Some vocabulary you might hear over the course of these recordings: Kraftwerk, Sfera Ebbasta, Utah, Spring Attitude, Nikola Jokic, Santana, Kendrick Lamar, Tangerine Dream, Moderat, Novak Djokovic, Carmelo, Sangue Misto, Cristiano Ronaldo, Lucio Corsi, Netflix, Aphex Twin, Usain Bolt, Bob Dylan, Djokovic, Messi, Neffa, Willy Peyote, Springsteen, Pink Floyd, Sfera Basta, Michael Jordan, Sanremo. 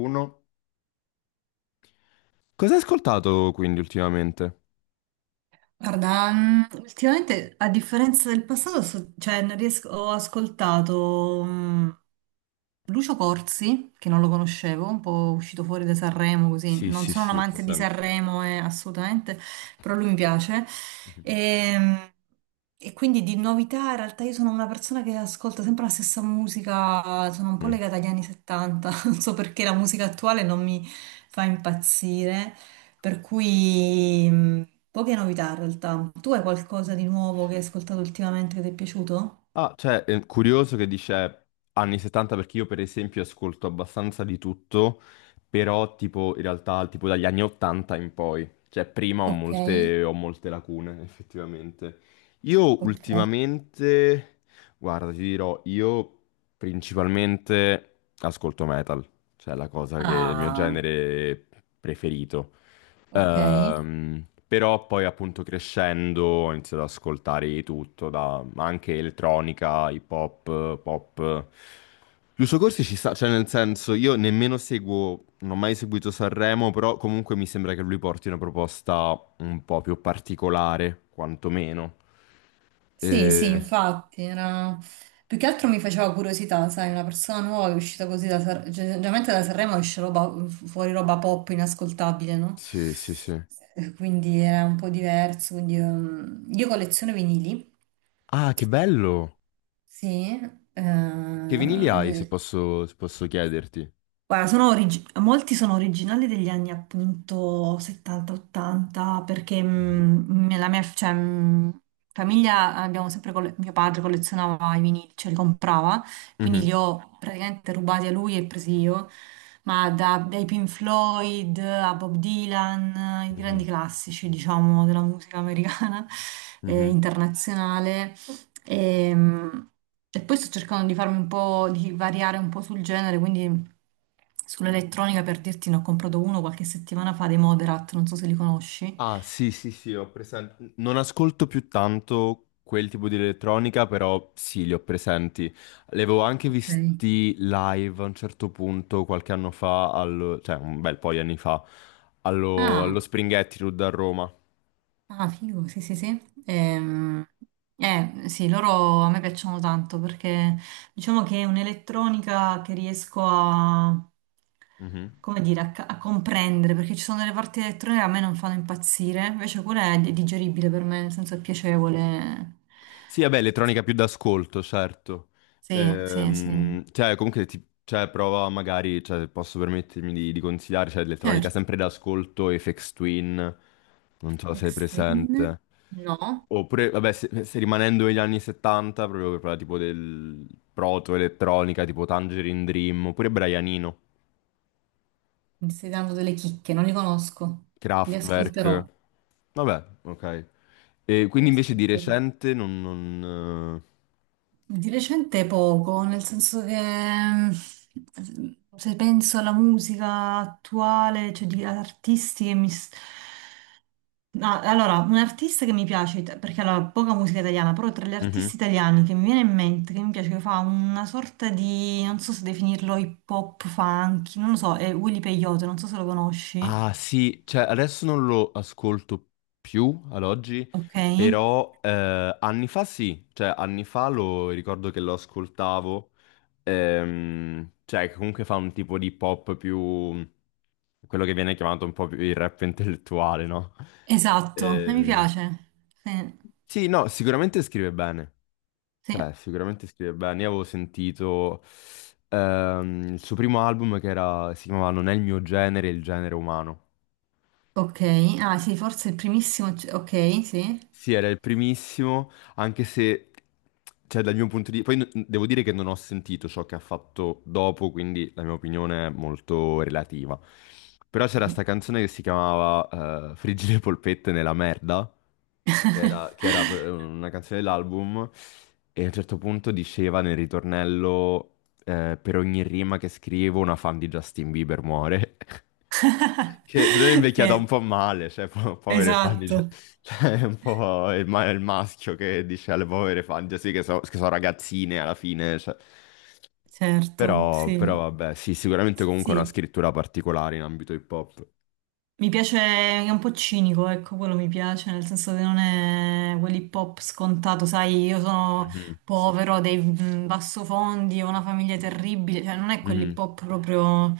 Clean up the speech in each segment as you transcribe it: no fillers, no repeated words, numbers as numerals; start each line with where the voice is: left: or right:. left: Uno. Cosa hai ascoltato quindi ultimamente?
right: Guarda, ultimamente a differenza del passato, cioè, non riesco- ho ascoltato Lucio Corsi, che non lo conoscevo, un po' uscito fuori da Sanremo, così.
left: Sì,
right: Non
left: sì,
right: sono un
left: sì, ho
right: amante di
left: presente.
right: Sanremo, assolutamente, però lui mi piace.
left: Mhm.
right: E, mm, e quindi di novità, in realtà io sono una persona che ascolta sempre la stessa musica, sono un po'
left: Mm.
right: legata agli anni 70, non so perché la musica attuale non mi fa impazzire. Per cui poche novità in realtà. Tu hai qualcosa di nuovo che hai ascoltato ultimamente che ti è piaciuto?
left: Ah, cioè, è curioso che dice anni 70 perché io per esempio ascolto abbastanza di tutto, però tipo in realtà tipo dagli anni 80 in poi, cioè prima
right: Ok,
left: ho molte lacune effettivamente. Io
right: ok.
left: ultimamente, guarda, ti dirò, io principalmente ascolto metal, cioè è la cosa che è il mio
right: Ah,
left: genere preferito.
right: ok.
left: Però poi appunto crescendo ho iniziato ad ascoltare di tutto, da, ma anche elettronica, hip hop, pop. Giusto Corsi ci sta, cioè nel senso io nemmeno seguo, non ho mai seguito Sanremo, però comunque mi sembra che lui porti una proposta un po' più particolare, quantomeno.
right: Sì, sì,
left: Eh,
right: infatti, più che altro mi faceva curiosità, sai, una persona nuova che è uscita così da Sanremo, generalmente da Sanremo esce roba, fuori roba pop inascoltabile, no?
left: sì, sì, sì.
right: Quindi era un po' diverso, quindi io colleziono vinili.
left: Ah, che bello!
right: Sì.
left: Che vinili hai, se
right: eh,
left: posso, se posso chiederti?
right: Guarda, sono molti sono originali degli anni appunto 70-80 perché
left: Mhm.
right: nella mia cioè, famiglia abbiamo sempre mio padre collezionava i vinili, cioè li comprava, quindi
left: Mhm,
right: li ho praticamente rubati a lui e presi io, ma dai Pink Floyd a Bob Dylan, i grandi
left: mhm,
right: classici diciamo della musica americana e
left: mhm.
right: internazionale. Ehm, E, poi sto cercando di farmi un po', di variare un po' sul genere, quindi sull'elettronica per dirti ne ho comprato uno qualche settimana fa dei Moderat, non so se li conosci.
left: Ah, sì, sì, sì, ho presente. Non ascolto più tanto quel tipo di elettronica, però sì, li ho presenti. Li avevo anche
right: Ok.
left: visti live a un certo punto, qualche anno fa, cioè un bel po' di anni fa, allo
right: Ah,
left: Spring Attitude a Roma.
right: Ah, figo, sì, sì, sì. Ehm, sì, loro a me piacciono tanto perché diciamo che è un'elettronica che riesco a,
left: Mhm.
right: come dire, a comprendere, perché ci sono delle parti elettroniche che a me non fanno impazzire, invece quella è digeribile per me, nel senso è piacevole.
left: Sì, vabbè, elettronica più d'ascolto, certo.
right: Sì, sì, sì.
left: Cioè, comunque, cioè, prova magari, cioè, posso permettermi di consigliare, cioè, elettronica
right: Certo.
left: sempre d'ascolto, Aphex Twin, non so se sei
right: Extreme?
left: presente.
right: No,
left: Oppure, vabbè, se, se rimanendo negli anni 70, proprio per parlare tipo del proto-elettronica, tipo Tangerine Dream, oppure Brianino,
right: mi stai dando delle chicche, non li conosco. Li
left: Kraftwerk,
right: ascolterò,
left: vabbè, ok. E
right: li
left: quindi invece di
right: ascolterò.
left: recente non... non,
right: Di recente poco, nel senso che se penso alla musica attuale, cioè di artisti che mi. Ah, allora, un artista che mi piace, perché allora, poca musica italiana, però tra gli
left: mhm.
right: artisti italiani che mi viene in mente, che mi piace, che fa una sorta di, non so se definirlo hip hop, funky, non lo so, è Willy Peyote, non so se lo conosci.
left: Ah sì, cioè adesso non lo ascolto più ad oggi,
right: Ok,
left: però anni fa sì, cioè anni fa lo ricordo che lo ascoltavo, cioè che comunque fa un tipo di pop più... quello che viene chiamato un po' più il rap intellettuale, no?
right: esatto, e mi
left: Eh,
right: piace. Sì,
left: sì, no, sicuramente scrive bene,
right: sì.
left: cioè sicuramente scrive bene. Io avevo sentito il suo primo album che era, si chiamava Non è il mio genere, è il genere umano.
right: Ok, ah sì, forse il primissimo, ok, sì.
left: Sì, era il primissimo, anche se, cioè, dal mio punto di vista, poi devo dire che non ho sentito ciò che ha fatto dopo, quindi la mia opinione è molto relativa. Però c'era sta
right: Ok.
left: canzone che si chiamava Friggere polpette nella merda, che era, una canzone dell'album, e a un certo punto diceva nel ritornello per ogni rima che scrivo una fan di Justin Bieber muore. Che se no è invecchiata un
right: Eh,
left: po' male, cioè povere fan di...
right: esatto,
left: Cioè è un po' il, il maschio che dice alle povere fan, cioè, sì che, che sono ragazzine alla fine, cioè.
right: certo,
left: Però, però
right: sì.
left: vabbè, sì, sicuramente comunque una
right: Sì,
left: scrittura particolare in ambito hip hop.
right: mi piace, è un po' cinico, ecco, quello mi piace, nel senso che non è quell'hip hop scontato, sai, io sono
left: Mhm.
right: povero, ho dei bassofondi, ho una famiglia terribile, cioè non è quell'hip
left: Mhm.
right: hop proprio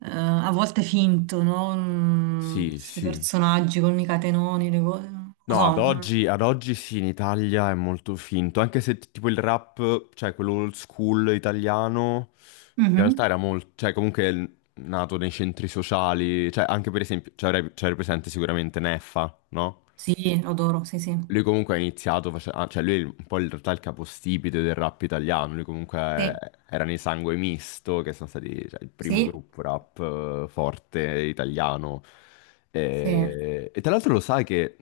right: a volte finto, no?
left: Sì,
right: Questi
left: sì.
right: personaggi con i catenoni, le cose, non lo
left: No,
right: so. Mm.
left: ad oggi sì, in Italia è molto finto, anche se tipo il rap, cioè quello old school italiano, in realtà
right: Mhm.
left: era molto, cioè comunque è nato nei centri sociali, cioè anche per esempio, cioè, cioè, era presente sicuramente Neffa, no?
right: Sì, lo adoro, sì, sì.
left: Lui comunque ha iniziato, ah, cioè lui è un po' in realtà il capostipite del rap italiano, lui comunque
right: Sì,
left: era nei Sangue Misto, che sono stati cioè, il primo
right: sì,
left: gruppo rap forte italiano.
right: sì.
left: E tra l'altro lo sai che,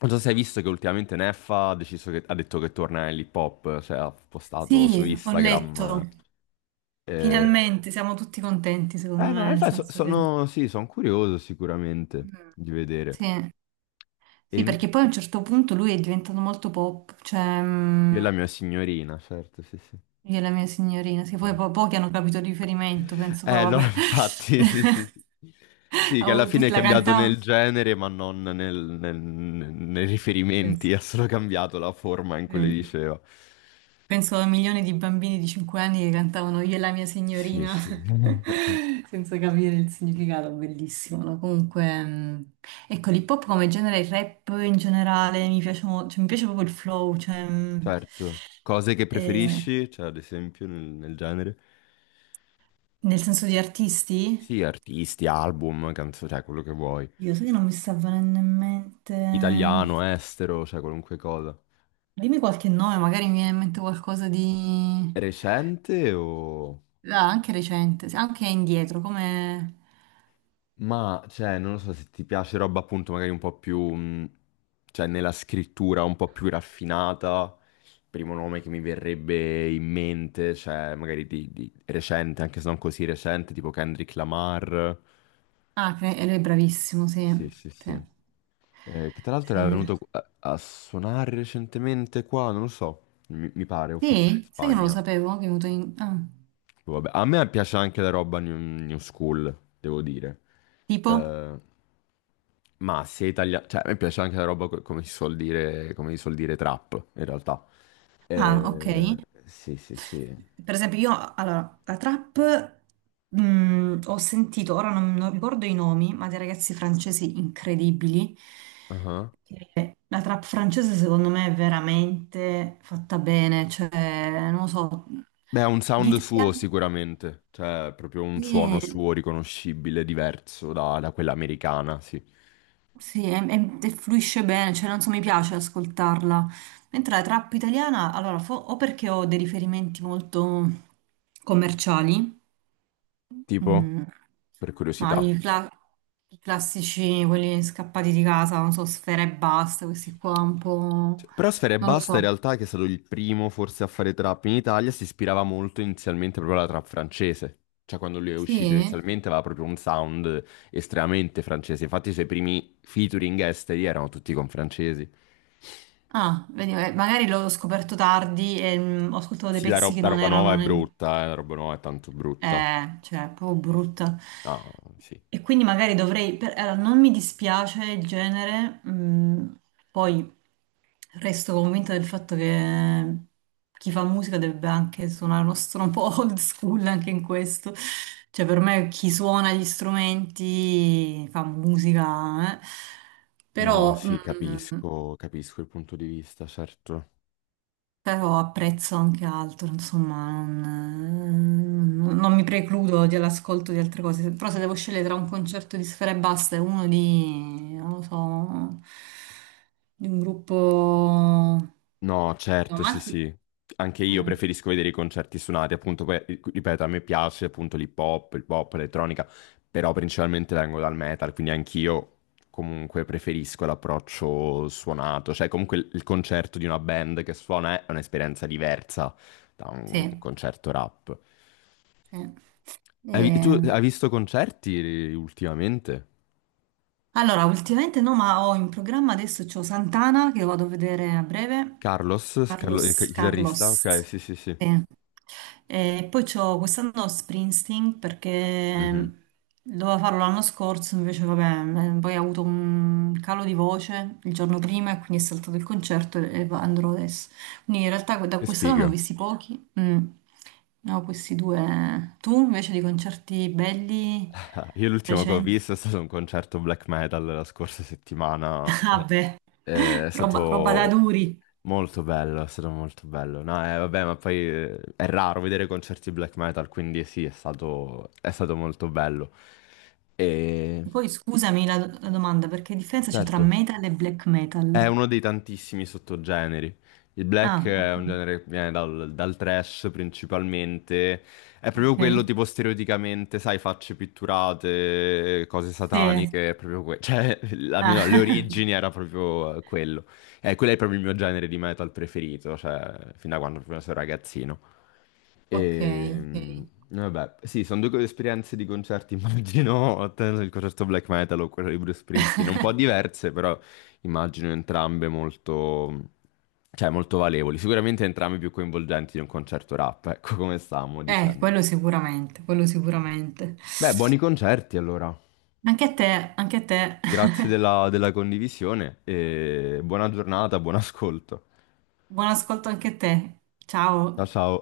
left: non so se hai visto che ultimamente Neffa ha deciso che, ha detto che torna nell'hip hop, cioè ha postato su
right: Sì, ho letto.
left: Instagram. Eh,
right: Finalmente siamo tutti contenti, secondo me,
left: no,
right: nel
left: infatti
right: senso che...
left: sono, sì, sono curioso sicuramente
right: Mm.
left: di vedere.
right: Sì,
left: E
right: sì, perché poi a un certo punto lui è diventato molto pop, cioè
left: io e la mia signorina, certo, sì, sì.
right: io e la mia signorina, sì, poi pochi hanno capito il riferimento, penso, però
left: Allora
right: vabbè.
left: infatti, sì, sì, sì. Sì, che alla
right: Oh, tu
left: fine è
right: la
left: cambiato
right: cantava?
left: nel genere, ma non nei riferimenti, ha solo cambiato la forma in cui le
right: Sì.
left: diceva.
right: Penso a milioni di bambini di 5 anni che cantavano Io e la mia
left: Sì,
right: signorina
left: sì.
right: senza capire il significato, bellissimo, no? Comunque, ecco, l'hip hop come genere, il rap in generale, mi piace, cioè, mi piace proprio il flow, cioè,
left: Certo. Cose che
right: eh,
left: preferisci, cioè ad esempio nel, nel genere?
right: nel senso di artisti,
left: Sì, artisti, album, canzoni, cioè quello che vuoi.
right: io so che non mi sta venendo in mente,
left: Italiano, estero, cioè qualunque cosa.
right: dimmi qualche nome, magari mi viene in mente qualcosa di...
left: Recente o...
right: Ah, anche recente, sì, anche indietro, come...
left: Ma, cioè, non lo so se ti piace roba appunto magari un po' più, cioè, nella scrittura un po' più raffinata. Il primo nome che mi verrebbe in mente, cioè, magari di recente, anche se non così recente, tipo Kendrick Lamar.
right: Ah, e lui è bravissimo, sì.
left: Sì, sì, sì.
right: Sì.
left: Che tra l'altro
right: Sì.
left: era venuto a, a suonare recentemente qua, non lo so, mi pare, o forse era in
right: Sì? Sai che non lo
left: Spagna.
right: sapevo che è venuto in... ah,
left: Boh, vabbè, a me piace anche la roba new, new school, devo dire.
right: tipo?
left: Eh, Ma sia italiano, cioè a me piace anche la roba come si suol dire, come si suol dire trap, in realtà.
right: Ah, ok.
left: Eh, sì, sì, sì.
right: Per esempio, io, allora, la trap ho sentito, ora non ricordo i nomi, ma dei ragazzi francesi incredibili.
left: Ah.
right: Che La trap francese secondo me è veramente fatta bene, cioè, non lo so,
left: Beh, ha un
right: di
left: sound suo
right: italiani...
left: sicuramente, cioè proprio un suono
right: Sì,
left: suo riconoscibile, diverso da, da quella americana, sì.
right: Sì, e fluisce bene, cioè non so, mi piace ascoltarla. Mentre la trap italiana, allora, o perché ho dei riferimenti molto commerciali,
left: Tipo,
right: mm,
left: per
right: ma
left: curiosità.
right: i classici, quelli scappati di casa, non so, Sfera e Basta, questi qua un po'...
left: Cioè, però Sfera
right: non lo
left: Basta in
right: so.
left: realtà, che è stato il primo forse a fare trap in Italia, si ispirava molto inizialmente proprio alla trap francese. Cioè quando lui è uscito
right: Sì?
left: inizialmente aveva proprio un sound estremamente francese. Infatti i suoi primi featuring esteri erano tutti con francesi.
right: Ah, vedi, magari l'ho scoperto tardi e ho ascoltato dei
left: Sì, la,
right: pezzi che
left: la
right: non
left: roba nuova
right: erano
left: è brutta, la roba nuova è tanto brutta.
right: Cioè, è proprio brutta.
left: Ah, sì.
right: E quindi magari dovrei... allora, non mi dispiace il genere, poi resto convinta del fatto che chi fa musica dovrebbe anche suonare uno strumento un po' old school anche in questo. Cioè, per me chi suona gli strumenti fa musica, eh.
left: No,
right: Però...
left: sì,
right: mm,
left: capisco, capisco il punto di vista, certo.
right: Però apprezzo anche altro, insomma, non mi precludo dell'ascolto di altre cose. Però se devo scegliere tra un concerto di Sfera Ebbasta e uno di, non lo so, di un gruppo...
left: No,
right: No,
left: certo, sì, sì. Anche io
right: mm,
left: preferisco vedere i concerti suonati, appunto, poi, ripeto, a me piace appunto l'hip hop, il pop, l'elettronica, però principalmente vengo dal metal, quindi anch'io comunque preferisco l'approccio suonato, cioè comunque il concerto di una band che suona è un'esperienza diversa da un
right: sì,
left: concerto rap.
right: sì.
left: Tu
right: Eh,
left: hai visto concerti ultimamente?
right: allora, ultimamente no, ma ho in programma adesso c'ho Santana che vado a vedere a breve.
left: Carlos, il
right: Carlos,
left: chitarrista?
right: Carlos.
left: Ok, sì, sì, sì.
right: Sì. E poi c'ho quest'anno Springsteen
left: Mhm.
right: perché dovevo farlo l'anno scorso, invece vabbè, poi ho avuto un calo di voce il giorno prima e quindi è saltato il concerto e andrò adesso. Quindi in realtà da
left: Che
right: quest'anno ne ho
left: sfiga.
right: visti pochi, ne ho questi due. Tu invece di concerti belli
left: Io l'ultimo che ho
right: recenti?
left: visto è stato un concerto black metal la scorsa settimana.
right: Vabbè,
left: È
right: roba, roba da
left: stato
right: duri.
left: molto bello, è stato molto bello. No, vabbè, ma poi è raro vedere concerti black metal, quindi sì, è stato molto bello. E
right: Poi scusami la domanda, perché differenza c'è tra
left: certo.
right: metal e black
left: È
right: metal?
left: uno dei tantissimi sottogeneri. Il black
right: Ah,
left: è un
right: ok.
left: genere che viene dal, dal trash principalmente. È proprio quello
right: Ok.
left: tipo stereotipamente, sai, facce pitturate, cose
right: Sì,
left: sataniche, è proprio quello. Cioè, almeno alle
right: Ah,
left: origini era proprio quello. E quello è proprio il mio genere di metal preferito, cioè, fin da quando proprio sono ragazzino.
right: ok,
left: E,
right: ok.
left: mm, Vabbè, sì, sono due esperienze di concerti, immagino, il concerto black metal o quello di Bruce Springsteen, un po' diverse, però immagino entrambe molto, cioè, molto valevoli, sicuramente entrambe più coinvolgenti di un concerto rap, ecco come stavamo dicendo.
right: Quello sicuramente, quello sicuramente.
left: Beh, buoni concerti allora,
right: Anche a te, anche a te.
left: grazie della condivisione e buona giornata, buon ascolto.
right: Buon ascolto anche a te.
left: Ciao
right: Ciao.
left: ciao.